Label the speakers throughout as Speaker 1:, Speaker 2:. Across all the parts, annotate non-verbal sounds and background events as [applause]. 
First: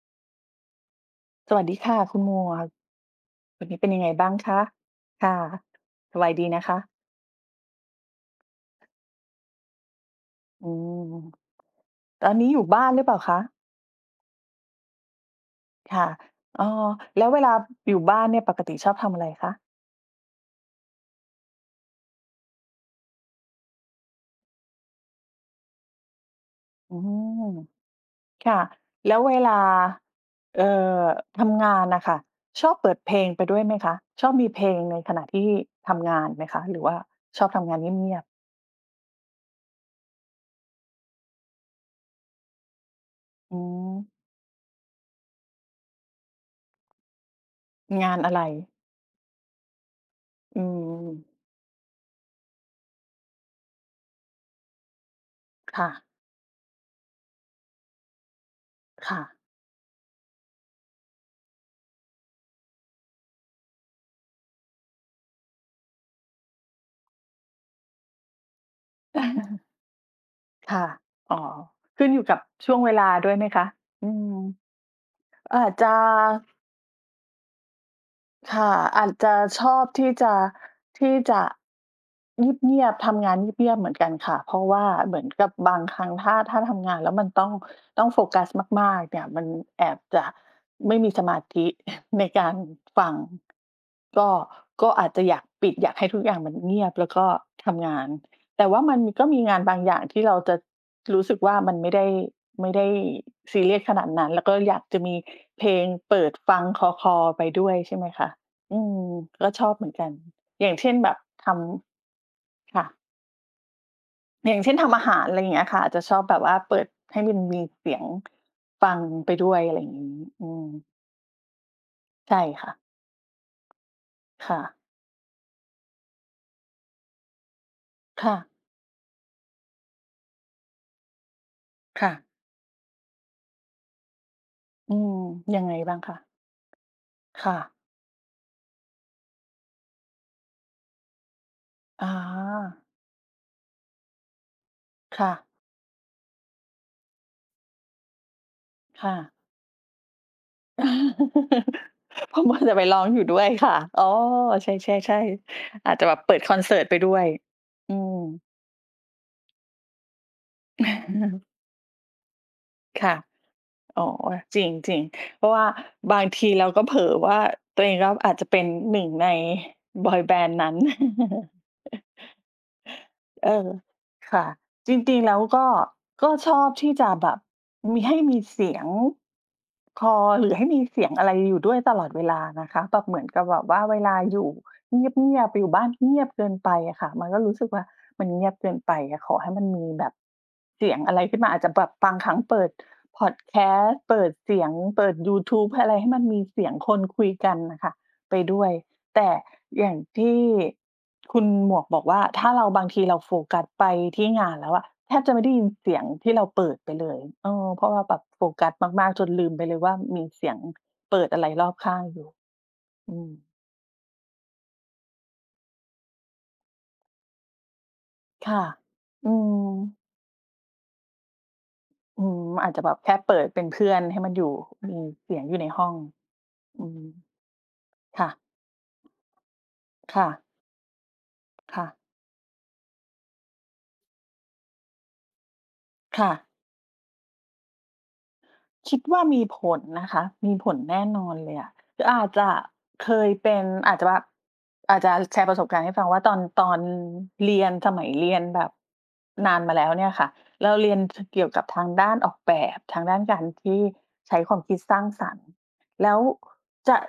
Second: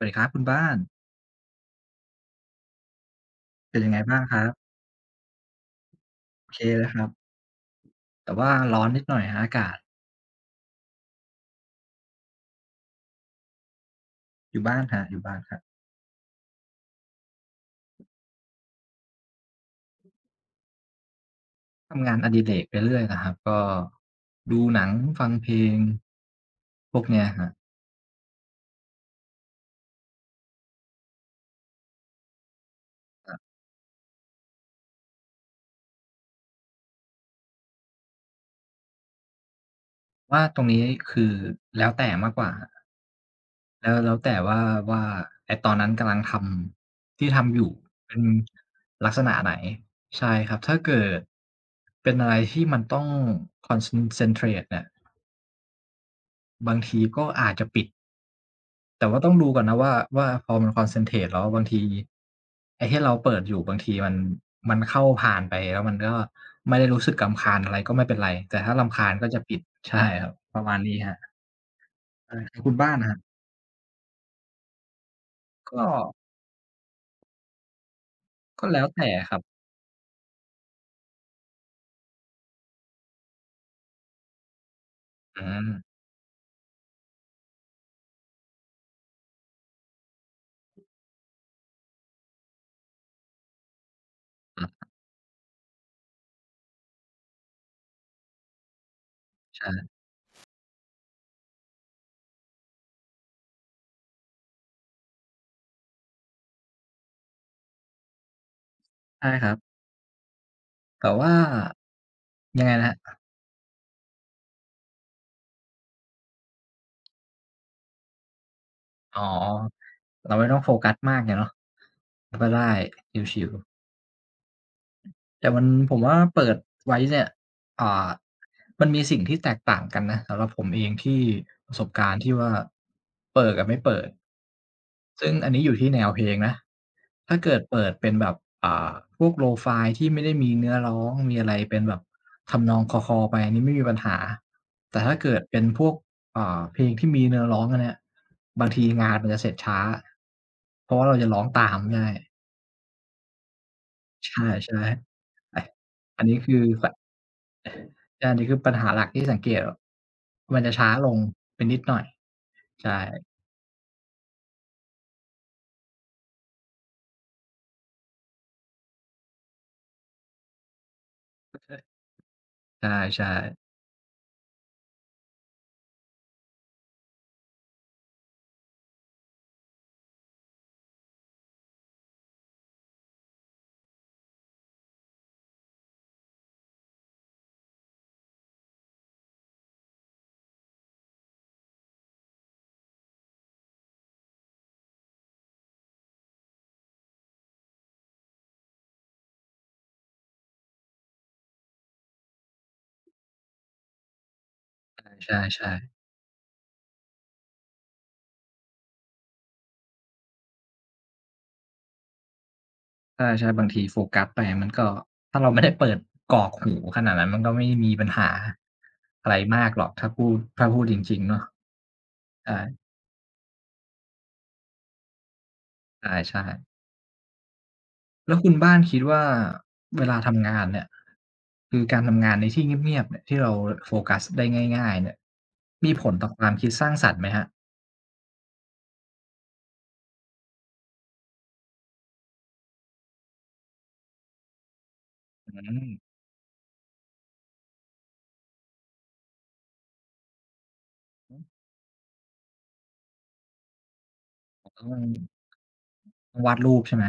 Speaker 1: สวัสดีครับคุณบ้าน
Speaker 2: สวัสดีค่ะคุณหมวก วันน
Speaker 1: เ
Speaker 2: ี
Speaker 1: ป
Speaker 2: ้
Speaker 1: ็น
Speaker 2: เป็
Speaker 1: ยั
Speaker 2: น
Speaker 1: งไ
Speaker 2: ย
Speaker 1: ง
Speaker 2: ังไง
Speaker 1: บ้าง
Speaker 2: บ้าง
Speaker 1: ครั
Speaker 2: ค
Speaker 1: บ?
Speaker 2: ะ? ค่ะ สบายดี
Speaker 1: โอ
Speaker 2: น
Speaker 1: เค
Speaker 2: ะค
Speaker 1: เล
Speaker 2: ะ?
Speaker 1: ยครับ แต่ว่าร้อนนิดหน่อยครับ อากาศ
Speaker 2: อืม ตอนนี้อยู่บ้านหรือเปล่าคะ?
Speaker 1: อยู่บ้านครับ อยู่บ้านครับ
Speaker 2: ค่ะ อา แล้วเวลาอยู่บ้านเนี่ยปกติชอบทำอะไรคะ?
Speaker 1: ทำงานอดิเรกไปเรื่อยนะครับ ก็ ดูหนัง ฟังเพลง
Speaker 2: อ
Speaker 1: พ
Speaker 2: ื
Speaker 1: วกเนี้ยค
Speaker 2: ม
Speaker 1: รับ
Speaker 2: ค่ะ แล้วเวลา เอ่อ ทำงานน่ะค่ะ ชอบเปิดเพลง
Speaker 1: ครับ
Speaker 2: ไปด้วยไหมคะ? ชอบมีเพลงในขณะที่ทำงานไหมคะ? หรือว่าชอบทำงานเงียบ ๆ
Speaker 1: ว่าตรงนี้ คือแล้วแต่มากกว่าครับ
Speaker 2: อื
Speaker 1: แล้ว แ
Speaker 2: ม
Speaker 1: ล้วแต่ว่า ว่า ไอ้ตอนนั้นกำลังทำ ที่ทำอยู่
Speaker 2: ง
Speaker 1: เ
Speaker 2: า
Speaker 1: ป็
Speaker 2: น
Speaker 1: น
Speaker 2: อะไร?
Speaker 1: ลักษณะไหน ใช่ครั
Speaker 2: อ
Speaker 1: บ
Speaker 2: ื
Speaker 1: ถ้าเกิ
Speaker 2: ม
Speaker 1: ด เป็นอะไรที่มันต้อง concen centrate เนี่ย
Speaker 2: ค่ะ
Speaker 1: บางทีก็อาจจะปิด แต่
Speaker 2: ค
Speaker 1: ว่
Speaker 2: ่
Speaker 1: าต
Speaker 2: ะ
Speaker 1: ้องดูก่อนนะว่า ว่าพอมัน concentrate แล้วบางที ไอ้ที่เราเปิดอยู่ บางทีมัน มันเข้าผ่านไป แล้วมันก็ไม่ได้รู้สึกรำคาญ อะไร ก็ไม่เป็นไร แต่ถ้ารำคาญก็จะปิด
Speaker 2: [chuckles]
Speaker 1: ใช่ครับ ประ
Speaker 2: ค
Speaker 1: มา
Speaker 2: ่
Speaker 1: ณ
Speaker 2: ะ
Speaker 1: นี้ครับ
Speaker 2: อ๋อ ขึ้นอยู่
Speaker 1: เอ
Speaker 2: กั
Speaker 1: อ
Speaker 2: บ
Speaker 1: แล้วค
Speaker 2: ช
Speaker 1: ุ
Speaker 2: ่
Speaker 1: ณ
Speaker 2: วง
Speaker 1: บ้
Speaker 2: เ
Speaker 1: า
Speaker 2: ว
Speaker 1: น
Speaker 2: ล
Speaker 1: น
Speaker 2: า
Speaker 1: ่ะครับ
Speaker 2: ด้วยไหมคะ? อืม อาจ
Speaker 1: ก
Speaker 2: จะ
Speaker 1: ็
Speaker 2: ค
Speaker 1: ก็
Speaker 2: ่ะ
Speaker 1: แล้วแ
Speaker 2: อ
Speaker 1: ต
Speaker 2: า
Speaker 1: ่
Speaker 2: จ
Speaker 1: อ
Speaker 2: จ
Speaker 1: ะค
Speaker 2: ะ
Speaker 1: รับ
Speaker 2: ชอบที่จะ ที่จะ เงียบ ๆ ทำงานเงียบ ๆ เหมือนกันค่ะ เพราะว่าเหมือน
Speaker 1: อื
Speaker 2: กับบา
Speaker 1: ม
Speaker 2: งครั้งถ้า ถ้าทำงานแล้วมันต้อง ต้องโฟกัสมากมากเนี่ยมันแอบจะไม่มีสมาธิ [chuckles] ในการฟัง ก็
Speaker 1: อะฮ
Speaker 2: ก
Speaker 1: ะ
Speaker 2: ็อาจจะอยากปิด อยากให้ทุกอย่างมันเงียบแล้วก็ทำงาน แต่ว่ามันก็มีงา
Speaker 1: ใช
Speaker 2: น
Speaker 1: ่
Speaker 2: บางอย่างที่เราจะรู้สึกว่ามันไม่ได้ ไม่ได้ซีเรียสขนาดนั้น แล้วก็อยากจะมีเพลงเปิดฟังคลอ ๆ ไปด้วย ใช่ไหมคะ อืม
Speaker 1: ใช่
Speaker 2: แ
Speaker 1: ค
Speaker 2: ล
Speaker 1: ร
Speaker 2: ้
Speaker 1: ั
Speaker 2: ว
Speaker 1: บ
Speaker 2: ชอบเหมือนกัน อย่างเช่น
Speaker 1: แต
Speaker 2: แ
Speaker 1: ่
Speaker 2: บบ
Speaker 1: ว่า
Speaker 2: ทำ
Speaker 1: ยังไง
Speaker 2: ค
Speaker 1: น
Speaker 2: ่ะ
Speaker 1: ะครับ?
Speaker 2: อย่างเช่นทำอาหาร อะไรอย่างเงี้ยค่ะ อาจจะชอบแบบว่า เปิดให้มันมีเสียงฟัง
Speaker 1: อ๋อ
Speaker 2: ไปด้วย อะไรอย่างงี้
Speaker 1: เราไ
Speaker 2: อื
Speaker 1: ม่ต้อง
Speaker 2: ม
Speaker 1: โฟกัสมากไงเนาะ
Speaker 2: ใช่
Speaker 1: ก็ได้
Speaker 2: ค่ะ
Speaker 1: ชิล ๆ
Speaker 2: ค่ะ
Speaker 1: แต่มัน ผมว่าเปิดไว้เนี่ย อ่า
Speaker 2: ค่ะ
Speaker 1: มันมีสิ่งที่แตกต่างกันนะ สำหรับผมเองที่ ประสบก
Speaker 2: ค
Speaker 1: า
Speaker 2: ่
Speaker 1: รณ
Speaker 2: ะ
Speaker 1: ์ที่ว่า เปิดกับไม่เปิด
Speaker 2: อืม
Speaker 1: ซึ่งอัน
Speaker 2: ย
Speaker 1: นี
Speaker 2: ั
Speaker 1: ้
Speaker 2: ง
Speaker 1: อย
Speaker 2: ไง
Speaker 1: ู่ที่
Speaker 2: บ้า
Speaker 1: แน
Speaker 2: ง
Speaker 1: ว
Speaker 2: คะ?
Speaker 1: เพลงนะ ถ้า
Speaker 2: ค
Speaker 1: เก
Speaker 2: ่
Speaker 1: ิด
Speaker 2: ะ
Speaker 1: เปิดเป็นแบบ อ่า พวก Lo-fi ที่ไม่ได้มีเนื้อร้อง มีอะไรเป็นแบบ
Speaker 2: อ
Speaker 1: ทำนอ
Speaker 2: า
Speaker 1: งคลอ ๆ ไปอันนี้ไม่มีปัญหา แต่ถ้า
Speaker 2: ค
Speaker 1: เ
Speaker 2: ่
Speaker 1: กิ
Speaker 2: ะ
Speaker 1: ดเป็นพวก อ่า เพลงที่มีเนื้อร้องอันเนี้ย บางทีง
Speaker 2: ค
Speaker 1: า
Speaker 2: ่
Speaker 1: นมั
Speaker 2: ะ
Speaker 1: นจะเสร็จช้า เพราะว่าเราจะร้องตาม
Speaker 2: [chuckles]
Speaker 1: ง่าย
Speaker 2: เพราะว่าจะไปร้องอยู่ด้วยค่ะ อ๋อ
Speaker 1: ใช่
Speaker 2: ใช่
Speaker 1: ๆ ไอ
Speaker 2: ๆ ๆ อาจจะแบ
Speaker 1: อ
Speaker 2: บ
Speaker 1: ัน
Speaker 2: เป
Speaker 1: นี
Speaker 2: ิ
Speaker 1: ้
Speaker 2: ด
Speaker 1: ค
Speaker 2: ค
Speaker 1: ือ
Speaker 2: อนเสิร์
Speaker 1: แ
Speaker 2: ต
Speaker 1: บ
Speaker 2: ไป
Speaker 1: บ
Speaker 2: ด้วย อื
Speaker 1: ใช่ อั
Speaker 2: ม
Speaker 1: นนี้คือปัญหาหลักที่สังเกต แบบมันจะช้าลง
Speaker 2: [chuckles]
Speaker 1: ไปนิดหน่อย ใช่
Speaker 2: ค่ะ อ๋อ จริง ๆ เพราะว่าบางทีเราก็เผลอว่า ตัวเองก็อาจจะเป็นหนึ่งในบอยแบนด์นั้น [chuckles]
Speaker 1: [unintelligible] ใช่
Speaker 2: เอ
Speaker 1: ๆ
Speaker 2: อ ค่ะ จริง ๆ แล้วก็ ก็ชอบที่จะแบบมี ให้มีเสียงคลอ หรือให้มีเสียงอะไรอยู่ด้วยตลอดเวลานะคะ แบบเหมือนกับแบบว่าเวลาอยู่เงียบ ๆ อยู่บ้านเงียบเกินไปอะค่ะ มันก็รู้สึกว่ามันเงียบเกินไปอะ ขอให้มันมีแบบเสียงอะไรขึ้นมา อาจจะแบบบางครั้งเปิดพอดแคสต์ เปิดเสียง เปิดยูทูปอะไรให้มันมีเสียงคนคุยกันน่ะค่ะไปด้วย แต่อย่างที่ คุณหมวกบอกว่า ถ้าเรา บางทีเราโฟกัสไปที่งานแล้วอะ แทบ
Speaker 1: ใ
Speaker 2: จะไม่ได้
Speaker 1: ช
Speaker 2: ยิน
Speaker 1: ่ ๆ
Speaker 2: เ
Speaker 1: ๆ
Speaker 2: สียงที่เราเปิดไปเลย เออ เพราะว่าแบบโฟกัสมาก ๆ จนลืมไปเลยว่า มีเสียงเปิดอะไรรอบข้างอยู่ อื
Speaker 1: ใ
Speaker 2: ม
Speaker 1: ช่ ๆ บางทีโฟกัสไปอะมันก็ ถ้าเราไม่ได้เปิดกรอกหูขนาดนั้น มันก็ไม่มีปัญหา
Speaker 2: ค่ะ
Speaker 1: อ
Speaker 2: อื
Speaker 1: ะไรมากหรอก
Speaker 2: ม
Speaker 1: ถ้าพูด ถ้าพูดจริง ๆ เนาะ
Speaker 2: อืม
Speaker 1: ใช่
Speaker 2: อาจจะแบบแค่เปิดเป็นเพื่อน ให้มันอยู่ มีเสียงอยู่ในห้อง
Speaker 1: ใช่ ๆ
Speaker 2: อืม ค่
Speaker 1: แล้ว
Speaker 2: ะ
Speaker 1: คุณบ้านคิดว่า เวลา
Speaker 2: ค่
Speaker 1: ท
Speaker 2: ะ
Speaker 1: ำงานเนี่ย ค
Speaker 2: ค
Speaker 1: ื
Speaker 2: ่
Speaker 1: อก
Speaker 2: ะ
Speaker 1: ารทำงานในที่เงียบ ๆ เนี่ย ที่เรา ร โฟกัสได้ง่าย ๆ เนี่ย มีผล
Speaker 2: ค
Speaker 1: ต
Speaker 2: ่
Speaker 1: ่อคว
Speaker 2: ะ
Speaker 1: ามคิดสร้างสรรค์ไหมครับ?
Speaker 2: คิดว่ามีผลนะคะ มีผลแน่นอนเลยอะ คืออาจจะเคยเป็น อาจจะแบบ อาจจะ เอ่อ แชร์
Speaker 1: อ
Speaker 2: ประ
Speaker 1: ื
Speaker 2: ส
Speaker 1: ้อ
Speaker 2: บ
Speaker 1: ฮ
Speaker 2: ก
Speaker 1: ื
Speaker 2: ารณ์ให้
Speaker 1: อ
Speaker 2: ฟังว่า ตอน ตอนเรียน สมัยเรียนแบบนานมาแล้วเนี่ยค่ะ เราเรียน ท
Speaker 1: อื
Speaker 2: เกี่
Speaker 1: อ
Speaker 2: ยวกับทางด้านออกแบบ ทางด้านการที่ใช้ความ
Speaker 1: ผ
Speaker 2: ค
Speaker 1: ม
Speaker 2: ิ
Speaker 1: ก
Speaker 2: ด
Speaker 1: ็ว
Speaker 2: ส
Speaker 1: ่
Speaker 2: ร
Speaker 1: า
Speaker 2: ้าง
Speaker 1: อยู
Speaker 2: ส
Speaker 1: ่
Speaker 2: รรค์ แล้ว
Speaker 1: วาดรูปใ
Speaker 2: จ
Speaker 1: ช่
Speaker 2: ะ
Speaker 1: ไหม?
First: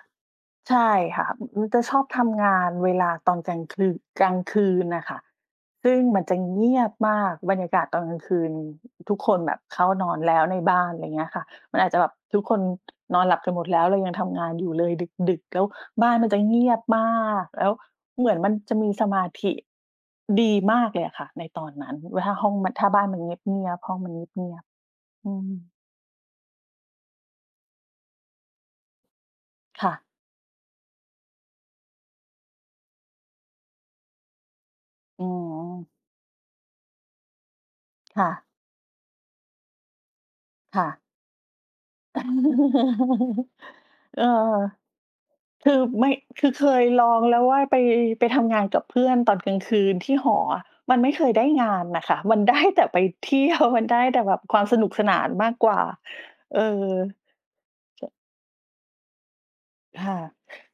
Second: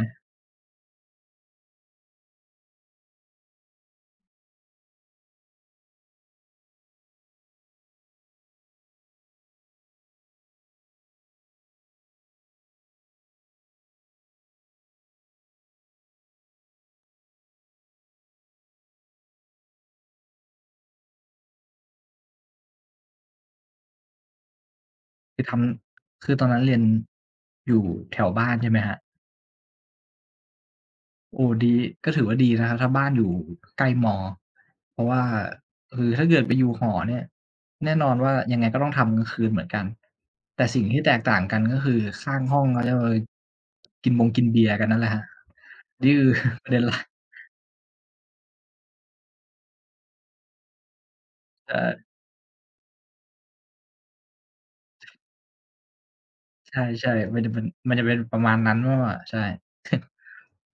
Speaker 2: ใช่ค่ะ อ อืม จะชอบทำงานเวลาตอนกลางคือ กลางคืนน่ะค่ะ ซึ่งมันจะเงียบมากบรรยากาศตอนกลางคืน ทุกคนแบบเข้านอนแล้วในบ้าน อะไรเงี้ยค่ะ มันอาจจะแบบทุกคน นอนหลับกันหมดแล้ว เรายังทำงานอยู่เลยดึก ๆ แล้วบ้านมันจะเงียบมาก แล้วเหมือนมันจะมีสมาธิดีมากเลยอะค่ะในตอนนั้น ว ห ห้องมัน ถ้าบ้านมันเงียบ ๆ ห้องมันเงียบ ๆ อื
Speaker 1: คือท
Speaker 2: ม
Speaker 1: ำ คือตอนนั้นเรียน อยู่แถวบ้านใช่ไหมครับ?
Speaker 2: ค่ะ
Speaker 1: โอ้! ดี ก็ถือว่าดีนะครับ ถ้าบ้านอยู่ใกล้ ม. เพราะว่
Speaker 2: อ
Speaker 1: า
Speaker 2: ือ
Speaker 1: คือถ้าเกิดไปอยู่หอเนี่ย แน่นอน
Speaker 2: ค่
Speaker 1: ว่า
Speaker 2: ะ
Speaker 1: ยังไงก็ต้องทำกลางคืนเหมือนกัน แต่
Speaker 2: ค
Speaker 1: สิ
Speaker 2: ่
Speaker 1: ่งที
Speaker 2: ะ
Speaker 1: ่แตกต่างกัน ก็คือ ส ข้างห้องอะแล้วเอย
Speaker 2: [chuckles]
Speaker 1: กิน
Speaker 2: เอ
Speaker 1: บ
Speaker 2: อ
Speaker 1: งกินเบียร์กันนั่นแหละครับ
Speaker 2: คือไ
Speaker 1: น
Speaker 2: ม
Speaker 1: ี
Speaker 2: ่
Speaker 1: ่คือ
Speaker 2: คือเ
Speaker 1: ป
Speaker 2: ค
Speaker 1: ระเด็
Speaker 2: ย
Speaker 1: นหลั
Speaker 2: ลอ
Speaker 1: ก
Speaker 2: งแล้วว่า ไป ไปทำงานกับเพื่อนตอนกลางคืนที่หออะ มันไม่เคยได้ง
Speaker 1: ใ
Speaker 2: า
Speaker 1: ช
Speaker 2: น
Speaker 1: ่
Speaker 2: น่ะค่ะ มัน ได้ แต่ไป เที่ยว มันได้แต่แบบความสนุกสนานมากกว่า เออ
Speaker 1: ใช่ ๆ มันจะเป็น มันจ
Speaker 2: ช
Speaker 1: ะเป็นประมาณนั้นมากกว่า ใช่ [chuckles]
Speaker 2: ค่ะ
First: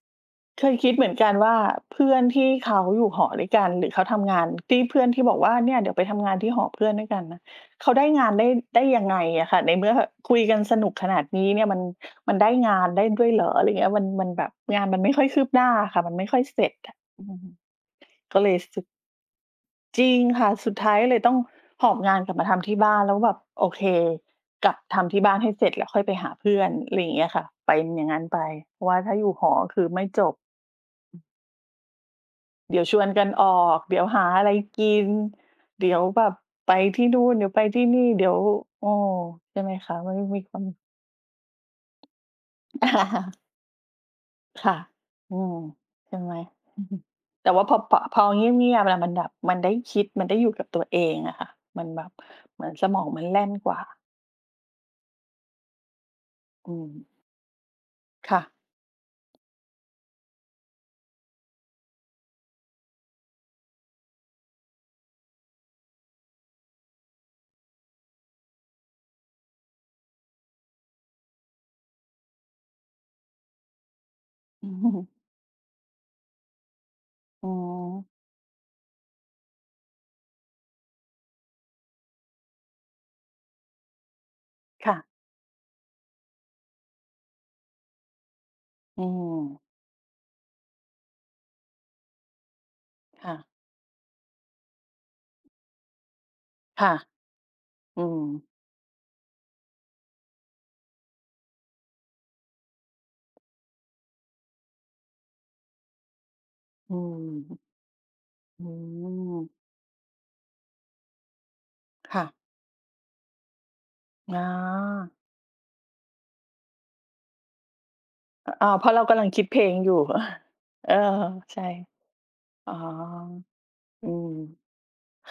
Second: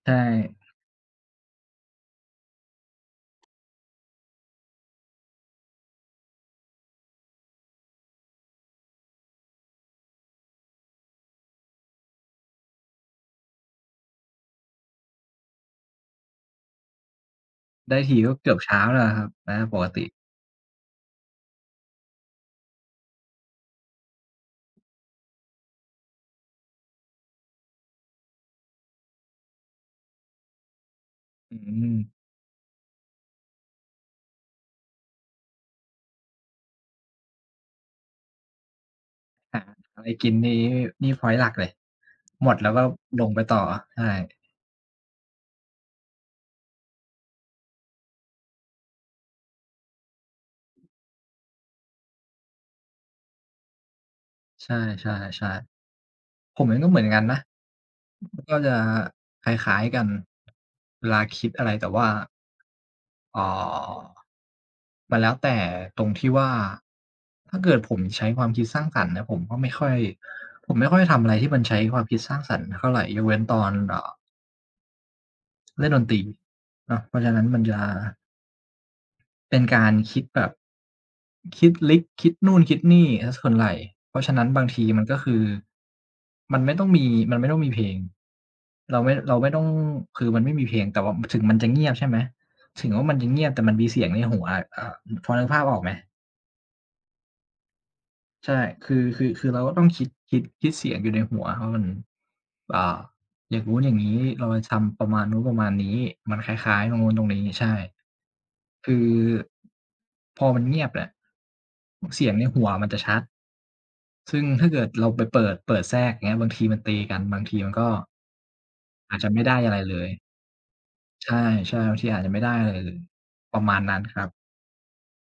Speaker 1: ใช่
Speaker 2: เคยคิดเหมือนกันว่า เพื่อนที่เขาอยู่หอด้วยกัน หรือเขาทำงาน ที่เพื่อนที่บอกว่า เนี่ยเดี๋ยวไปทำงานที่หอเพื่อนด้วยกันนะ เขาได้งานได้ ได้ยังไงอะค่ะ? ในเมื่อแบบคุยกันสนุกขนาดนี้เนี่ย มัน มันได้งานได้ด้วยเหรอ? อะไรเงี้ย มัน มันแบบงานมันไม่ค่อยคืบหน้าอะค่ะ มันไม่ค่อยเสร็จอะ อือ
Speaker 1: ได้ทีก็
Speaker 2: ก็เ
Speaker 1: เก
Speaker 2: ล
Speaker 1: ื
Speaker 2: ย
Speaker 1: อบ
Speaker 2: ร
Speaker 1: เ
Speaker 2: ู
Speaker 1: ช
Speaker 2: ้
Speaker 1: ้
Speaker 2: สึ
Speaker 1: า
Speaker 2: ก
Speaker 1: แล้วแหละครับ นะครับปกต
Speaker 2: จ
Speaker 1: ิ
Speaker 2: ริงค่ะ สุดท้ายก็เลยต้องหอบงานกลับมาทำที่บ้าน แล้วแบบ โอเค กลับทำที่บ้านให้เสร็จ แล้วค่อยไปหาเพื่อน อะไรอย่างเงี้ยค่ะ เป็นอย่างงั้นไป เพราะว่าถ้าอยู่หออะ คือไม่จบ
Speaker 1: อืม
Speaker 2: เดี๋ยวชวนกันออก เดี๋ยวหาอะไรกิน เดี๋ยวแบบไปที่นู่น เดี๋ยวไปที่นี่ เดี๋ยว เออ ใ
Speaker 1: ห
Speaker 2: ช่
Speaker 1: า
Speaker 2: ไหมคะ
Speaker 1: อะไร
Speaker 2: มันไม
Speaker 1: ก
Speaker 2: ่
Speaker 1: ิน
Speaker 2: มี
Speaker 1: ดีน
Speaker 2: คน
Speaker 1: ี่ นี่พ็อยนต์หลักเลย หมดแล้วก็ลงไ
Speaker 2: [laughs]
Speaker 1: ปต่อ ใช่
Speaker 2: ค่ะ อืม ใช่ไหม [chuckles] แต่ว่าพอบ เพ่าะ พอเงียบ ๆ แล้วมันแบบ มันได้คิด มันได้อยู่กับตัวเองอะค่ะ มันแบบ เหมือนสมองมันแล่นกว่า
Speaker 1: ใช่ ๆ ๆ ผม
Speaker 2: อื
Speaker 1: เองก็เหมือ
Speaker 2: ม
Speaker 1: นกันนะ
Speaker 2: ค่ะ
Speaker 1: ก็จะคล้าย ๆ กัน เวลาคิดอะไร แต่ว่า อ๋อ มันแล้วแต่ตรงที่ว่า ถ้าเกิดผมใช้ความคิดสร้างสรรค์นะ ผมก็ไม่ค่อย ผมไม่ค่อยทำอะไรที่มันใช้ความคิดสร้างสรรค์เท่าไร ยกเว้นตอน อ่า
Speaker 2: [chuckles]
Speaker 1: เล่นดนตรีเนาะ เพราะฉะนั้
Speaker 2: อ
Speaker 1: น
Speaker 2: ๋อ
Speaker 1: มันจะ เป็นการคิดแบบ คิดลึกคิดนู่นคิดนี่เสียส่วนไหล่ เพราะฉะนั้นบางที
Speaker 2: ค่
Speaker 1: มั
Speaker 2: ะ
Speaker 1: นก็คือ มันไม่ต้องมี มันไม่ต้องมีเพลง เรา
Speaker 2: อื
Speaker 1: ไม่ เราไม่ต
Speaker 2: ม
Speaker 1: ้อง คือมันไม่มีเพลง แต่ว่า ม ถึงมันจะเงียบ ใช่ไหม ถึงว่ามันจ
Speaker 2: ค
Speaker 1: ะ
Speaker 2: ่
Speaker 1: เงี
Speaker 2: ะ
Speaker 1: ยบ แต่มันมีเสียงในหัวอะ อ่า อ พอนึกภาพออกไหม?
Speaker 2: ค่ะ อืม
Speaker 1: ใช่ คือ คือ คือเราก็ต้องคิด คิด คิดเสียงอยู่ในหัวว่ามัน อ่า อย่างนู้นอย่างงี้ เราจะทำประมาณนู้นประมาณนี้ มันคล้าย ๆ
Speaker 2: อ
Speaker 1: ต
Speaker 2: ื
Speaker 1: รงนู้นตรงนี้
Speaker 2: ม
Speaker 1: ใช่
Speaker 2: อื
Speaker 1: คือ
Speaker 2: ม
Speaker 1: พอมันเงียบเนี่ย
Speaker 2: ค
Speaker 1: เส
Speaker 2: ่
Speaker 1: ีย
Speaker 2: ะ
Speaker 1: งในหัวมันจะชัด
Speaker 2: อ
Speaker 1: ซ
Speaker 2: ๋
Speaker 1: ึ่งถ้าเกิดเรา
Speaker 2: อ
Speaker 1: ไปเปิด เปิดแทรก อย่างเงี้ย บางทีมันตีกัน บางทีมันก็
Speaker 2: อ อ๋อ เพราะเรา
Speaker 1: อ
Speaker 2: ก
Speaker 1: า
Speaker 2: ำ
Speaker 1: จ
Speaker 2: ล
Speaker 1: จ
Speaker 2: ั
Speaker 1: ะ
Speaker 2: ง
Speaker 1: ไ
Speaker 2: ค
Speaker 1: ม่
Speaker 2: ิด
Speaker 1: ไ
Speaker 2: เ
Speaker 1: ด้
Speaker 2: พล
Speaker 1: อะไ
Speaker 2: ง
Speaker 1: ร
Speaker 2: อย
Speaker 1: เ
Speaker 2: ู่
Speaker 1: ลย
Speaker 2: ก [chuckles] เออ
Speaker 1: ใช่
Speaker 2: ใช่
Speaker 1: ๆ บางทีอาจจะไม่ได้เ
Speaker 2: อ
Speaker 1: ล
Speaker 2: ๋อ
Speaker 1: ย ประมาณนั้น
Speaker 2: อื
Speaker 1: ครั
Speaker 2: ม
Speaker 1: บ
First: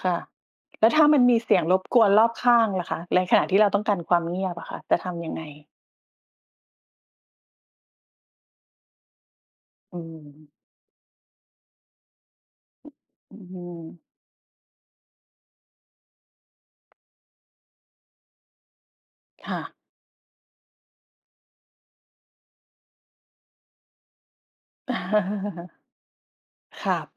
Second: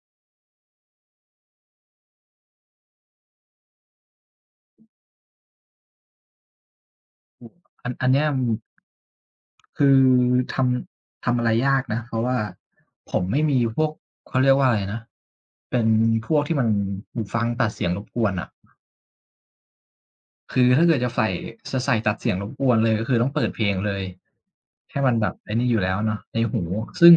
Speaker 2: ค่ะ แล้วถ้ามันมีเสียงรบกวนรอบข้างล่ะคะ ในขณะที่เราต้องการความเงียบอะค่ะ จะทำยังไง?
Speaker 1: อืม อัน อันเนี้ย อืม คื
Speaker 2: อื
Speaker 1: อ
Speaker 2: ม
Speaker 1: ทำ ทำอะไรยากนะ เพราะว่าผม
Speaker 2: อ
Speaker 1: ไ
Speaker 2: ื
Speaker 1: ม
Speaker 2: ้
Speaker 1: ่
Speaker 2: อ
Speaker 1: ม
Speaker 2: ฮ
Speaker 1: ี
Speaker 2: ื
Speaker 1: พวก
Speaker 2: อ
Speaker 1: เขาเรียกว่าอะไรนะ เป็นพวกที่มัน หูฟังตัดเสียงรบกวนน่ะ
Speaker 2: ค่ะ
Speaker 1: คือถ้าเกิดจะใส่ จะใส่ตัดเสียงรบกวนเลย ก็คือต้องเปิดเพลงเลย ให้มันแบบไอ้นี่อยู่
Speaker 2: [chuckles]
Speaker 1: แล้วเนาะ ในหู
Speaker 2: ค่
Speaker 1: ซึ
Speaker 2: ะ
Speaker 1: ่ง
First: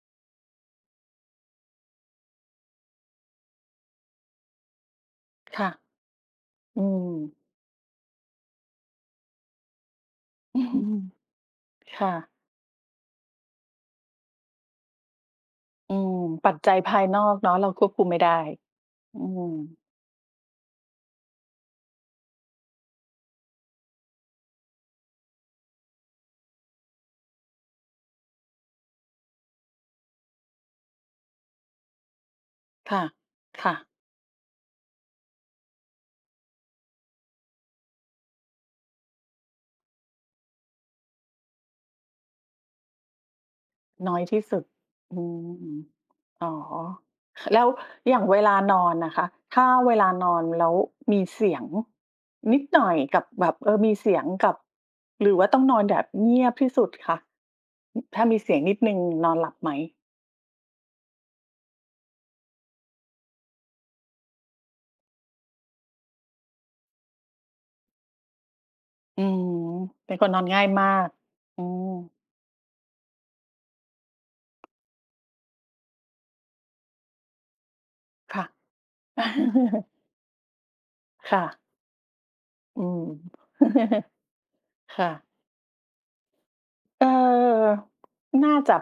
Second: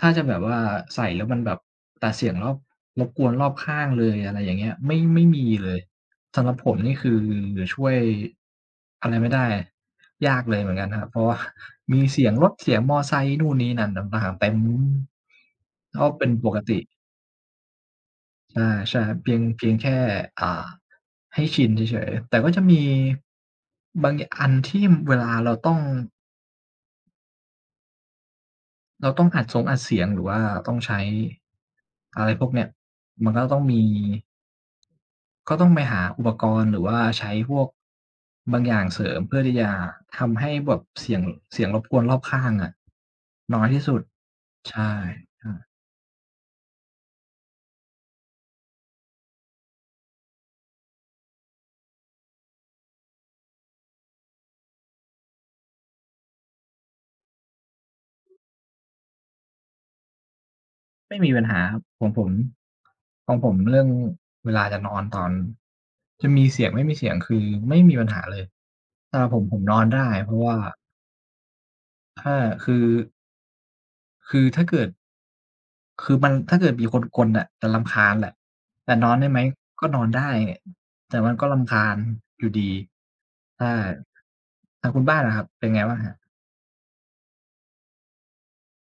Speaker 1: ถ้าจะแบบว่าใส่แล้วมันแบบตัดเสียงรอบ รบกวนรอบข้างเลย อะไรอย่างเงี้ย ไม่ ไม่มี
Speaker 2: ค
Speaker 1: เ
Speaker 2: ่ะ
Speaker 1: ลย สำหรับผม
Speaker 2: อื
Speaker 1: นี่ คือ
Speaker 2: ม
Speaker 1: ช่วย อะไรไม่ได้ ยากเลยเหมือนกันครับ เพ
Speaker 2: [chuckles]
Speaker 1: ราะว่าม
Speaker 2: ค
Speaker 1: ี
Speaker 2: ่
Speaker 1: เสีย
Speaker 2: ะ
Speaker 1: งรถ เสียงมอไซค์ นู่นนี่นั่นต่าง ๆ เต็ม
Speaker 2: อื
Speaker 1: ก็
Speaker 2: ม
Speaker 1: เป็นป
Speaker 2: ปั
Speaker 1: ก
Speaker 2: จจ
Speaker 1: ต
Speaker 2: ัย
Speaker 1: ิ
Speaker 2: ภายนอกเนาะ เราควบคุมไม่ได้
Speaker 1: ใช่
Speaker 2: อื
Speaker 1: ๆ เพียง เพีย
Speaker 2: ม
Speaker 1: งแค่ อ่า ให้ชินเฉย ๆ แต่ก็จะมี บาง ย อันที่ อ เวลาเราต้อง เราต้องอัดสงอัดเสียง หรือว่าต้องใช้ อะไรพวกเนี้ย
Speaker 2: ค่ะ
Speaker 1: มันก็ต้อง
Speaker 2: ค่
Speaker 1: มี
Speaker 2: ะ
Speaker 1: ก็ต้องไปหาอุปกรณ์ หรือว่าใช้พวกบางอย่างเสริมเพื่อที่จะทำให้แบบเสียง เสียงรบกวนรอบข้างอะ น้อยที่สุด
Speaker 2: น้อยที่สุด
Speaker 1: ใช่
Speaker 2: อื
Speaker 1: ครับ
Speaker 2: ม อ๋อ แล้วอย่างเวลานอนนะคะ ถ้าเวลานอนแล้วมีเสียงนิดหน่อย กับแบบ เออ มีเสียงกับ หรือว่าต้องนอนแบบเงียบที่สุดคะ ถ้ามีเสียงนิดหนึ่งนอนหลับไหม?
Speaker 1: ไม่มีปัญหาครับ ของผม ของผมเรื่องเวลาจะนอนตอน จะมีเสียงไม่มีเสียงคือไม่มีปัญหาเลย สำ
Speaker 2: อื
Speaker 1: หรับผ
Speaker 2: อ
Speaker 1: ม ผมนอนได้
Speaker 2: เป็นค
Speaker 1: เ
Speaker 2: น
Speaker 1: พรา
Speaker 2: นอ
Speaker 1: ะ
Speaker 2: น
Speaker 1: ว่า
Speaker 2: ง่ายมาก อือ
Speaker 1: ถ้าคือ คือถ้าเกิด คือมัน ถ้าเกิดมีคนกรนน่ะจะรำคาญแหละ
Speaker 2: ค่ะ
Speaker 1: แต่นอนได้ไหม? ก็
Speaker 2: [chuckles]
Speaker 1: นอนได้ แต่มั
Speaker 2: ค
Speaker 1: น
Speaker 2: ่
Speaker 1: ก็ร
Speaker 2: ะ
Speaker 1: ำคาญอยู่ดี
Speaker 2: อืม
Speaker 1: ใช่
Speaker 2: [chuckles]
Speaker 1: ทางค
Speaker 2: ค
Speaker 1: ุณ
Speaker 2: ่
Speaker 1: บ้าน
Speaker 2: ะ
Speaker 1: ล่ะครับ เป็นไงบ้างครับ?
Speaker 2: เออ น่าจะ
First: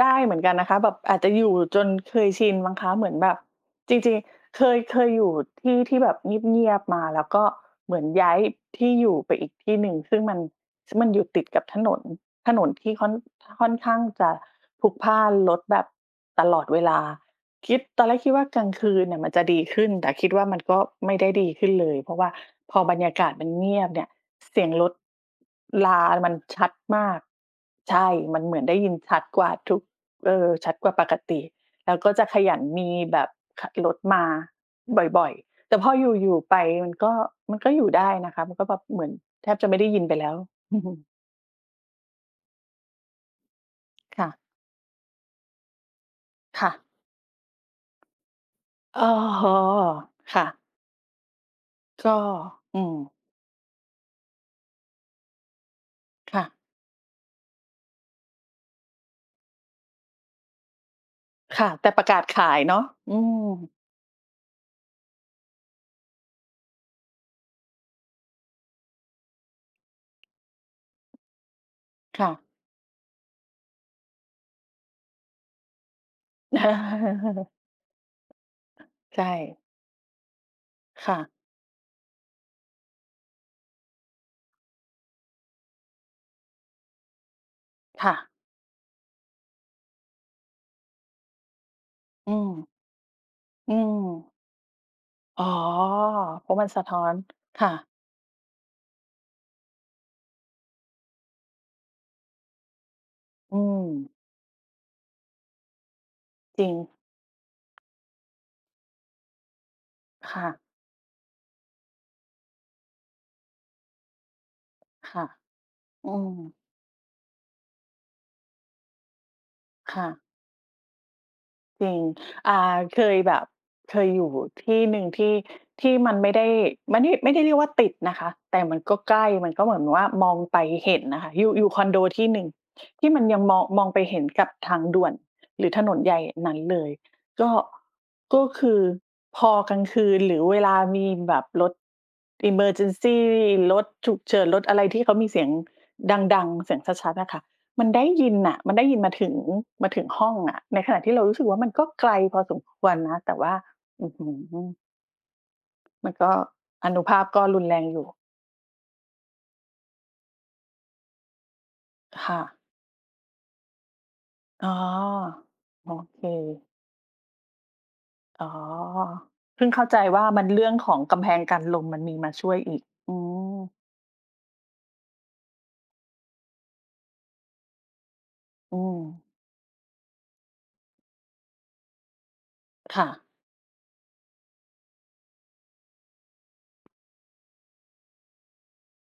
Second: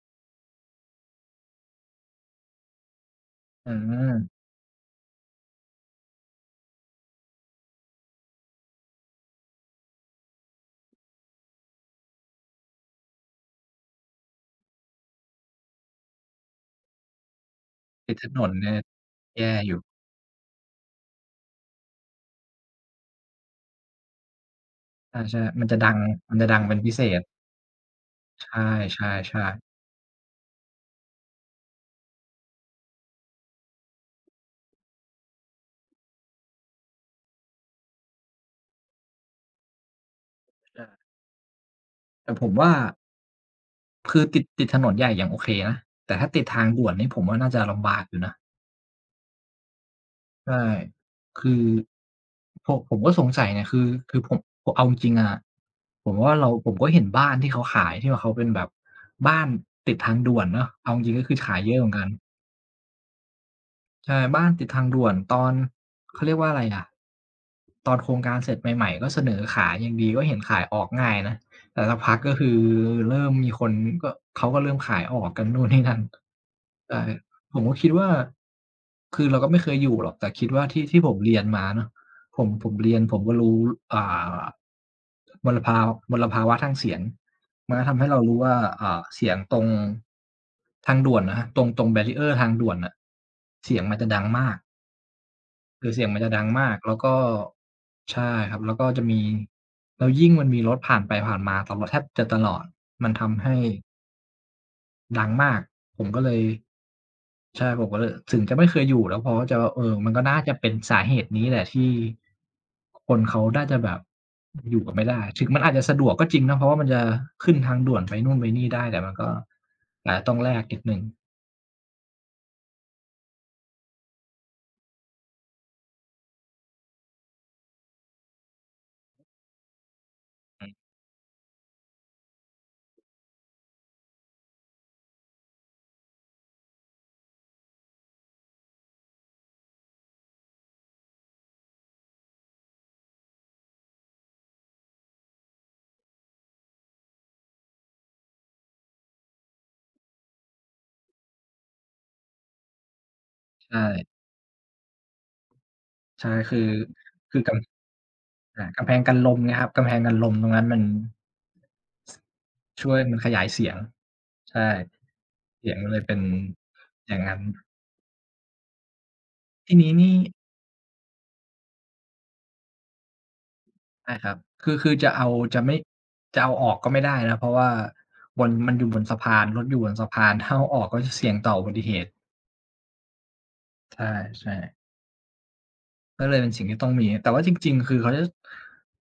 Speaker 2: ได้เหมือนกันนะคะ แบบอาจจะอยู่จนเคยชินมั้งคะ เหมือนแบบ
Speaker 1: อื
Speaker 2: จริง
Speaker 1: ม
Speaker 2: ๆ เคย เคยอยู่ที่ที่แบบเงียบ ๆ มา แล้วก็เหมือนย้ายที่อยู่ไปอีกที่หนึ่ง ซึ่งมัน ซึ่งมันอยู่ติดกับถนน ถนนที่ค่อน ค่อนข้างจะพลุกพล่านรถแบบ ตลอดเวลา คิด ตอน
Speaker 1: ต
Speaker 2: แร
Speaker 1: ิด
Speaker 2: ก
Speaker 1: ถ
Speaker 2: คิดว
Speaker 1: น
Speaker 2: ่า
Speaker 1: น
Speaker 2: กล
Speaker 1: เน
Speaker 2: า
Speaker 1: ี
Speaker 2: ง
Speaker 1: ่ย
Speaker 2: คืนเนี่ยมันจ
Speaker 1: แย
Speaker 2: ะ
Speaker 1: ่
Speaker 2: ดี
Speaker 1: อย
Speaker 2: ข
Speaker 1: ู่
Speaker 2: ึ้น แต่คิดว่า มันก็ไม่ได้ดีขึ้นเลย เพราะว่าพอบรรยากาศมันเงียบเนี่ย เสียงรถ
Speaker 1: อา ใช่ครับ มันจะดั
Speaker 2: ร
Speaker 1: ง
Speaker 2: ามั
Speaker 1: มั
Speaker 2: น
Speaker 1: นจะดั
Speaker 2: ช
Speaker 1: ง
Speaker 2: ั
Speaker 1: เป
Speaker 2: ด
Speaker 1: ็นพิเ
Speaker 2: ม
Speaker 1: ศ
Speaker 2: าก
Speaker 1: ษ
Speaker 2: ใช่ มั
Speaker 1: ใ
Speaker 2: นเห
Speaker 1: ช
Speaker 2: มือนได้ยินชัด
Speaker 1: ่
Speaker 2: กว่า
Speaker 1: ๆ ๆ
Speaker 2: ทุก เออ ชัดกว่าปกติ แล้วก็จะขยันมีแบบ ค รถมาบ่อย ๆ แต่พออยู่ ๆ ไปมันก็ มันก็อยู่ได้นะคะ มันก็แบบเหมือนแทบจะไม่ได้ยินไปแล้ว
Speaker 1: ใช่
Speaker 2: [chuckles]
Speaker 1: แต่ผมว่า คื
Speaker 2: ค
Speaker 1: อ
Speaker 2: ่ะ
Speaker 1: ติด ติดถนนใหญ่ยังโอเคนะ แต่ถ้าติดท
Speaker 2: ค
Speaker 1: าง
Speaker 2: ่
Speaker 1: ด
Speaker 2: ะ
Speaker 1: ่วนนี้ผมว่าน่าจะลำบากอยู่นะ
Speaker 2: อ๋อ ค่
Speaker 1: ใช
Speaker 2: ะ
Speaker 1: ่ คือ
Speaker 2: ก็
Speaker 1: ผ
Speaker 2: อ
Speaker 1: ม
Speaker 2: ื
Speaker 1: ผม
Speaker 2: ม
Speaker 1: ก็สงสัยเนี่ยคือ คือผม ผมเอาจริง ๆ อะ ผมว่า
Speaker 2: ค่
Speaker 1: เรา
Speaker 2: ะ
Speaker 1: ผมก็เห็นบ้านที่เขาขาย ที่ว่าเขาเป็นแบบบ้านติดทางด่วนเนาะ เอาจริง ๆ ก็คือขาย
Speaker 2: ค
Speaker 1: เ
Speaker 2: ่
Speaker 1: ย
Speaker 2: ะ
Speaker 1: อะเ
Speaker 2: แ
Speaker 1: ห
Speaker 2: ต
Speaker 1: มื
Speaker 2: ่
Speaker 1: อน
Speaker 2: ป
Speaker 1: กั
Speaker 2: ระ
Speaker 1: น
Speaker 2: กาศขายเนาะ อืม
Speaker 1: ใช่ บ้านติดทางด่วนตอน เขาเรียกว่าอะไรอะ ตอนโครงการเสร็จใหม่ ๆ ก็เสนอขายยังดี ก็เห็นขายออกง่ายนะ แต่สักพัก
Speaker 2: ค่
Speaker 1: ก็
Speaker 2: ะ
Speaker 1: คือเริ่มมีคน ก็ เขาก็เริ่มขายออกกัน นู่นนี่นั่น ใช่
Speaker 2: [chuckles]
Speaker 1: ผมก็คิดว่า
Speaker 2: ใ
Speaker 1: ค
Speaker 2: ช
Speaker 1: ือเราก็
Speaker 2: ่
Speaker 1: ไม่เคยอยู่หรอก แต่คิดว่าที่ ที่
Speaker 2: ค
Speaker 1: ผ
Speaker 2: ่
Speaker 1: มเ
Speaker 2: ะ
Speaker 1: รียนมาเนาะ ผม ผมเรียนผมก็รู้ อ่า มลภา มลภาวะทางเสียง มันก็ทำให
Speaker 2: ค
Speaker 1: ้
Speaker 2: ่
Speaker 1: เรา
Speaker 2: ะ
Speaker 1: รู้ว่า เอ่อ เสียงตรง ทางด่วนนะครับ ตรง ตรง
Speaker 2: อื
Speaker 1: barrier ทาง
Speaker 2: ม
Speaker 1: ด่วนน่ะ เ
Speaker 2: อ
Speaker 1: ส
Speaker 2: ื
Speaker 1: ียงมันจะดั
Speaker 2: ม
Speaker 1: งมาก
Speaker 2: อ๋อ
Speaker 1: คือเสียงมันจะดั
Speaker 2: เพ
Speaker 1: ง
Speaker 2: ราะ
Speaker 1: ม
Speaker 2: มัน
Speaker 1: าก
Speaker 2: สะ
Speaker 1: แ
Speaker 2: ท
Speaker 1: ล้
Speaker 2: ้
Speaker 1: ว
Speaker 2: อ
Speaker 1: ก็
Speaker 2: น ค่ะ
Speaker 1: ใช่ครับ แล้วก็จะมี แล้วยิ่งมันมีรถผ่านไปผ่านมาตลอ แทบจะตลอด มันทำให
Speaker 2: อ
Speaker 1: ้
Speaker 2: ืม
Speaker 1: ดังมาก ผมก็เลย
Speaker 2: จริง
Speaker 1: ใช่ผมก็เลย ถึงจะไม่เคยอยู่แล้ว เพราะว่าจะแบบ เออ มันก็
Speaker 2: ค
Speaker 1: น่า
Speaker 2: ่
Speaker 1: จ
Speaker 2: ะ
Speaker 1: ะเป็นสาเหตุนี้แหละที่ คนเขาน่าจะแบบอยู่กันไม่
Speaker 2: ค
Speaker 1: ได้
Speaker 2: ่ะ
Speaker 1: ถึงมันอาจจะสะด
Speaker 2: อื
Speaker 1: วกก็
Speaker 2: ม
Speaker 1: จริงเนาะ เพราะว่ามันจะขึ้นทางด่วนไปนู่นไปนี่ได้ แต่มันก็
Speaker 2: ค่
Speaker 1: อา
Speaker 2: ะ
Speaker 1: จจะต้องแลกนิดหนึ่ง
Speaker 2: จริง อ่า เคยแบบ เคยอยู่ที่หนึ่งที่ ที่มันไม่ได้ มานี่ ไม่ได้เรียกว่าติดนะคะ แต่มันก็ใกล้มันก็เหมือนว่ามองไป
Speaker 1: อืม
Speaker 2: เห็นน่ะค่ะ อยู่ อยู่คอนโดที่หนึ่ง ที่มันยังมอง มองไปเห็นกับทางด่วนหรือถนนใหญ่นั้นเลย ก็ ก็คือพอกลางคืนหรือเวลามีแบบรถ emergency รถฉุกเฉิน รถอะไรที่เขามีเสียงดัง ๆ เสียงชัด ๆ น่ะค่ะ มันได้ยินน่ะ มันได้ยินมาถึง มาถึงห้องอะ ในขณะที่เรารู้สึกว่า มันก็ไกลพอสมควรนะ แต่ว่า
Speaker 1: ใช่
Speaker 2: อื้อฮือ มัน
Speaker 1: ใช
Speaker 2: ก
Speaker 1: ่
Speaker 2: ็
Speaker 1: คือ
Speaker 2: อานุภาพ
Speaker 1: คื
Speaker 2: ก
Speaker 1: อ
Speaker 2: ็
Speaker 1: กั
Speaker 2: ร
Speaker 1: น
Speaker 2: ุนแรงอยู่
Speaker 1: อ่า กำแพงกันลมไงครับ กำแพงกันลมตรงนั้นมัน
Speaker 2: ค่ะ
Speaker 1: ช่วย มันขยายเสียง ใช่
Speaker 2: อ๋อ
Speaker 1: เสียง
Speaker 2: โ
Speaker 1: มั
Speaker 2: อ
Speaker 1: นเลยเป
Speaker 2: เ
Speaker 1: ็
Speaker 2: ค
Speaker 1: นอย่างงั้น
Speaker 2: อ๋อ เพิ่
Speaker 1: ท
Speaker 2: ง
Speaker 1: ี่
Speaker 2: เข
Speaker 1: น
Speaker 2: ้า
Speaker 1: ี้
Speaker 2: ใจ
Speaker 1: นี่
Speaker 2: ว่า มัน เรื่องของกำแพงกันลม มันมีมาช่วยอีก อืม
Speaker 1: ใช่ครับ คือ คือจะเอา จะไม่ จะเอาออกก็ไม่ได้แล้ว เพราะว่าบน มั
Speaker 2: อ
Speaker 1: น
Speaker 2: ื
Speaker 1: อยู่บนสะ
Speaker 2: ม
Speaker 1: พาน รถอยู่บนสะพาน ถ้าเอาออกก็จะเสี่ยงต่ออุบัติเหตุ
Speaker 2: ค่ะ
Speaker 1: ใช่ ๆ ก็เลยเป็นสิ่งที่ต้องมีครับ แต่ว่าจริง ๆ คือเขาจะ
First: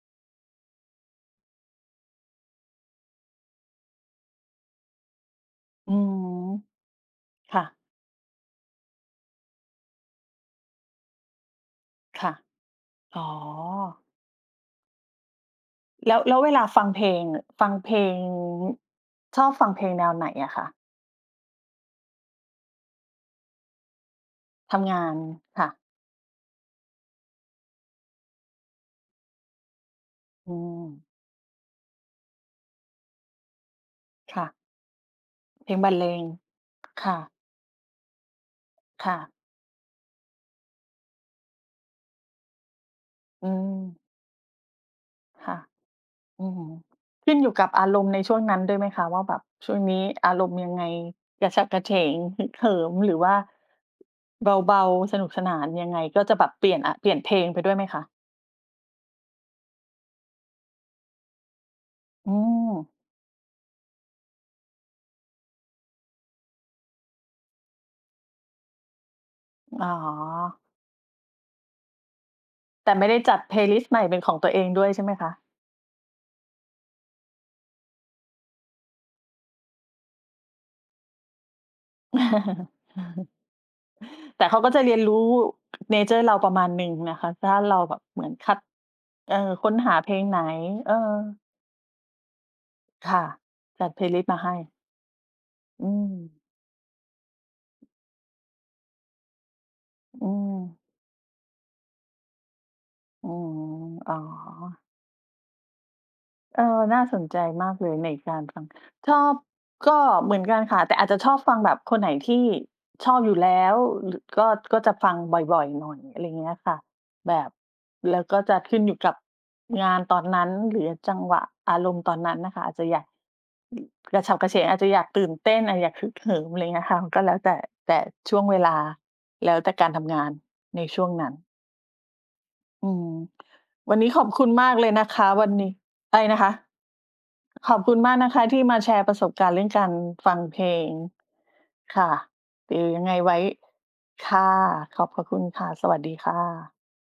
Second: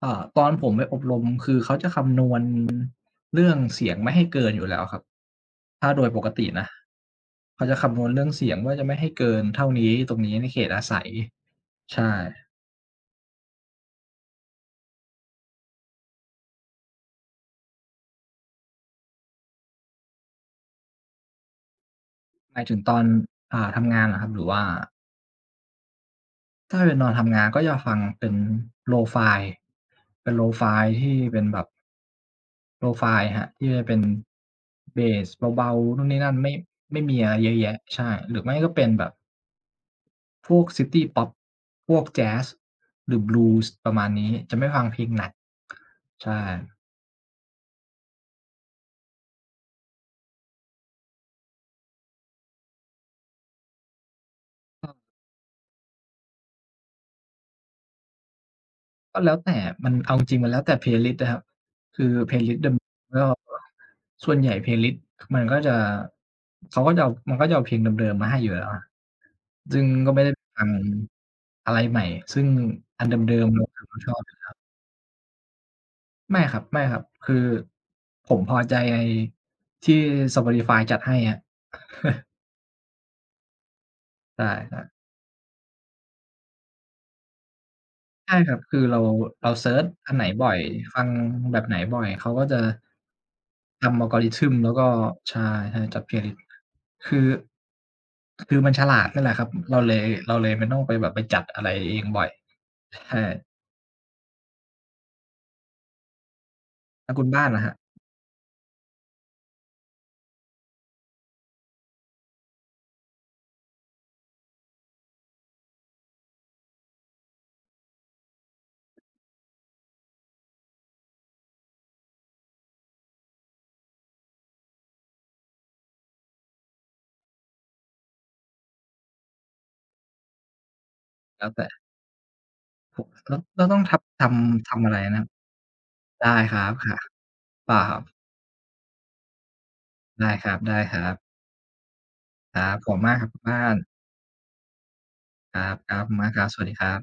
Speaker 1: เอ่อ ตอนผมไปอบรมคือเขาจะคำนวณ เรื่องเสียงไม่ให้เกินอยู่แล้วครับ ถ้า
Speaker 2: อื
Speaker 1: โดย
Speaker 2: ม
Speaker 1: ปกตินะ
Speaker 2: ค
Speaker 1: เ
Speaker 2: ่
Speaker 1: ขาจ
Speaker 2: ะ
Speaker 1: ะคำนวณเรื่องเสียงว่า จะไม่ให้เกินเท่านี้ ตรงนี้ ในเขตอาศัย ใช่
Speaker 2: ค่ะ อ๋อ แล้ว แล้วเวลาฟังเพลง เง่อะ ฟังเพลง ชอบฟังเพลงแนวไหนอะคะ?
Speaker 1: หมายถึงตอน อ่า ทำงานเหรอครับ? หรือว่า
Speaker 2: ทำงาน ค่ะ
Speaker 1: ถ้าเป็นตอนทำงานก็จะฟังเป็น Lo-fi เป็น
Speaker 2: อื
Speaker 1: Lo-fi
Speaker 2: ม
Speaker 1: ที่เป็นแบบ Lo-fi อะครับ ที่มันเป็น
Speaker 2: ค่ะ
Speaker 1: เบสเบ
Speaker 2: เพ
Speaker 1: า
Speaker 2: ลงบรร
Speaker 1: ๆ น
Speaker 2: เ
Speaker 1: ู่
Speaker 2: ล
Speaker 1: นนี่
Speaker 2: ง
Speaker 1: นั่น ไม่ ไม่
Speaker 2: ค่
Speaker 1: มีอะ
Speaker 2: ะ
Speaker 1: ไรเยอะแยะ ใช่ หรือไม่ก็เป็นแบ
Speaker 2: ค
Speaker 1: บ
Speaker 2: ่ะ
Speaker 1: พวกซิตีพอป พวกแจ๊ส หรือ
Speaker 2: อื
Speaker 1: Blues ปร
Speaker 2: ม
Speaker 1: ะมาณนี้ จะไม่ฟังเพลงหนัก
Speaker 2: ค่ะ
Speaker 1: ใช่
Speaker 2: อือฮึ ขึ้นอยู่กับอารมณ์ในช่วงนั้นด้วยไหมคะ? ว่า แบบช่วงนี้อารมณ์ยังไง? กระฉับกระเฉง ฮึกเหิม หรือว่า เบา
Speaker 1: [unintelligible]
Speaker 2: ๆ สนุกสนาน ยังไงก็จะแบบเปลี่ยน อะ เปลี่ยนเพลงไปด้วยไหมคะ?
Speaker 1: ก็แล้วแต่อะ มัน เอาจริง ๆ มันแล้วแต่ Playlist อะครับ คือ
Speaker 2: อ๋
Speaker 1: Playlist เดิม
Speaker 2: อ
Speaker 1: ก็ ส่วนใหญ่ Playlist มันก็จะ เขาก็จะเอา มันก็จะเอาเพลงเดิม ๆ มาให้อยู่แล้วอะ ซึ่
Speaker 2: อ๋
Speaker 1: งก็ไม่ได้
Speaker 2: อ
Speaker 1: ฟังอะไรใหม่ ซึ่ง
Speaker 2: แต่
Speaker 1: อ
Speaker 2: ไ
Speaker 1: ั
Speaker 2: ม
Speaker 1: น
Speaker 2: ่
Speaker 1: เ
Speaker 2: ได้จ
Speaker 1: ดิ
Speaker 2: ัด
Speaker 1: ม ๆ เรา เรา
Speaker 2: Playlist ใ
Speaker 1: ก็
Speaker 2: หม่
Speaker 1: ช
Speaker 2: เ
Speaker 1: อ
Speaker 2: ป็
Speaker 1: บ
Speaker 2: น
Speaker 1: อ
Speaker 2: ข
Speaker 1: ยู
Speaker 2: อ
Speaker 1: ่
Speaker 2: ง
Speaker 1: แล
Speaker 2: ต
Speaker 1: ้
Speaker 2: ัว
Speaker 1: ว
Speaker 2: เองด้วยใช่ไหมคะ?
Speaker 1: ไม่ครับ ๆ คือผมพอใจไอ้ที่ Sportify จัดให้ครับ [chuckles]
Speaker 2: [chuckles]
Speaker 1: ใ
Speaker 2: แ
Speaker 1: ช
Speaker 2: ต่เขาก็จ
Speaker 1: ่
Speaker 2: ะเร
Speaker 1: ๆ
Speaker 2: ียนรู้ เนเชอร์ เราประมาณหนึ่งนะคะ ถ้าเราแบบเหมื
Speaker 1: ใ
Speaker 2: อ
Speaker 1: ช
Speaker 2: น
Speaker 1: ่
Speaker 2: ค
Speaker 1: คร
Speaker 2: ั
Speaker 1: ับ
Speaker 2: ด
Speaker 1: คือเรา
Speaker 2: เอ่อ
Speaker 1: เราเ
Speaker 2: ค
Speaker 1: ซิ
Speaker 2: ้น
Speaker 1: ร์ช
Speaker 2: หาเพ
Speaker 1: อัน
Speaker 2: ล
Speaker 1: ไหน
Speaker 2: งไหน?
Speaker 1: บ่อย
Speaker 2: เออ
Speaker 1: ฟังแบบไหนบ่อย เขาก็จะ
Speaker 2: ค่ะ จ
Speaker 1: ท
Speaker 2: ัด
Speaker 1: ำ
Speaker 2: Playlist มาให
Speaker 1: Algorithm
Speaker 2: ้
Speaker 1: แล้วก็ ใช่ ให้
Speaker 2: อื
Speaker 1: จัด Playlist
Speaker 2: ม
Speaker 1: คือ คือมันฉลาดนั่นแหละครับ อือ เราเลย
Speaker 2: อื
Speaker 1: เราเลยไม่
Speaker 2: ม
Speaker 1: ต้องไปแบบไปจัดอะไรเองบ่อย ใช่
Speaker 2: อืม อ๋อ เออ น่า
Speaker 1: แล้ว
Speaker 2: ส
Speaker 1: คุ
Speaker 2: น
Speaker 1: ณ
Speaker 2: ใ
Speaker 1: บ
Speaker 2: จ
Speaker 1: ้านล่ะ
Speaker 2: ม
Speaker 1: ครั
Speaker 2: า
Speaker 1: บ?
Speaker 2: กเลยในการฟัง ชอบ ก็เหมือนกันค่ะ แต่อาจจะชอบฟังแบบคนไหนที่ชอบอยู่แล้ว ร ก็ ก็จะฟังบ่อย ๆ หน่อย อะไรเงี้ยค่ะ แบบ แล้วก็จะขึ้นอยู่กับงานตอนนั้น หรือ ย จังหวะอารมณ์ตอนนั้นน่ะค่ะ อาจจะอยาก กระฉับกระเฉง อาจจะอยากตื่นเต้น อะ อยากฮึกเหิม ไรเงี้ยค่ะ มันก็แล้วแต่ แต่ช่วงเวลา แล้วแต่การทำงานในช่วงนั้น
Speaker 1: แล้วแต่
Speaker 2: อื
Speaker 1: โผ
Speaker 2: ม
Speaker 1: ะ สะก๊อ ก็ต้องท
Speaker 2: วั
Speaker 1: ั
Speaker 2: น
Speaker 1: บ
Speaker 2: นี้ข
Speaker 1: ท
Speaker 2: อบคุณม
Speaker 1: ำ ท
Speaker 2: ากเล
Speaker 1: ำอ
Speaker 2: ย
Speaker 1: ะไร
Speaker 2: นะ
Speaker 1: น
Speaker 2: ค
Speaker 1: ะ?
Speaker 2: ะ วันนี้ อะไร
Speaker 1: ได
Speaker 2: น
Speaker 1: ้
Speaker 2: ะคะ?
Speaker 1: ครับ ค่ะ เ
Speaker 2: ข
Speaker 1: ป
Speaker 2: อ
Speaker 1: ล
Speaker 2: บ
Speaker 1: ่
Speaker 2: คุณม
Speaker 1: า
Speaker 2: ากนะคะที่มาแชร์ประสบการณ์เรื่องการ
Speaker 1: ได
Speaker 2: ฟ
Speaker 1: ้
Speaker 2: ัง
Speaker 1: คร
Speaker 2: เ
Speaker 1: ั
Speaker 2: พลง
Speaker 1: บ ๆ
Speaker 2: ค่ะ
Speaker 1: ครั
Speaker 2: หร
Speaker 1: บ
Speaker 2: ือ
Speaker 1: ขอบ
Speaker 2: ย
Speaker 1: คุ
Speaker 2: ั
Speaker 1: ณ
Speaker 2: ง
Speaker 1: ม
Speaker 2: ไง
Speaker 1: ากครับ
Speaker 2: ไว
Speaker 1: ค
Speaker 2: ้
Speaker 1: ุณบ้าน
Speaker 2: ค่ะ ขอบพระคุณ
Speaker 1: ค
Speaker 2: ค
Speaker 1: ร
Speaker 2: ่ะ
Speaker 1: ับ
Speaker 2: ส
Speaker 1: ๆ ข
Speaker 2: วั
Speaker 1: อ
Speaker 2: ส
Speaker 1: บ
Speaker 2: ดี
Speaker 1: คุณม
Speaker 2: ค
Speaker 1: าก
Speaker 2: ่
Speaker 1: ครับ สวัส
Speaker 2: ะ
Speaker 1: ดีครับ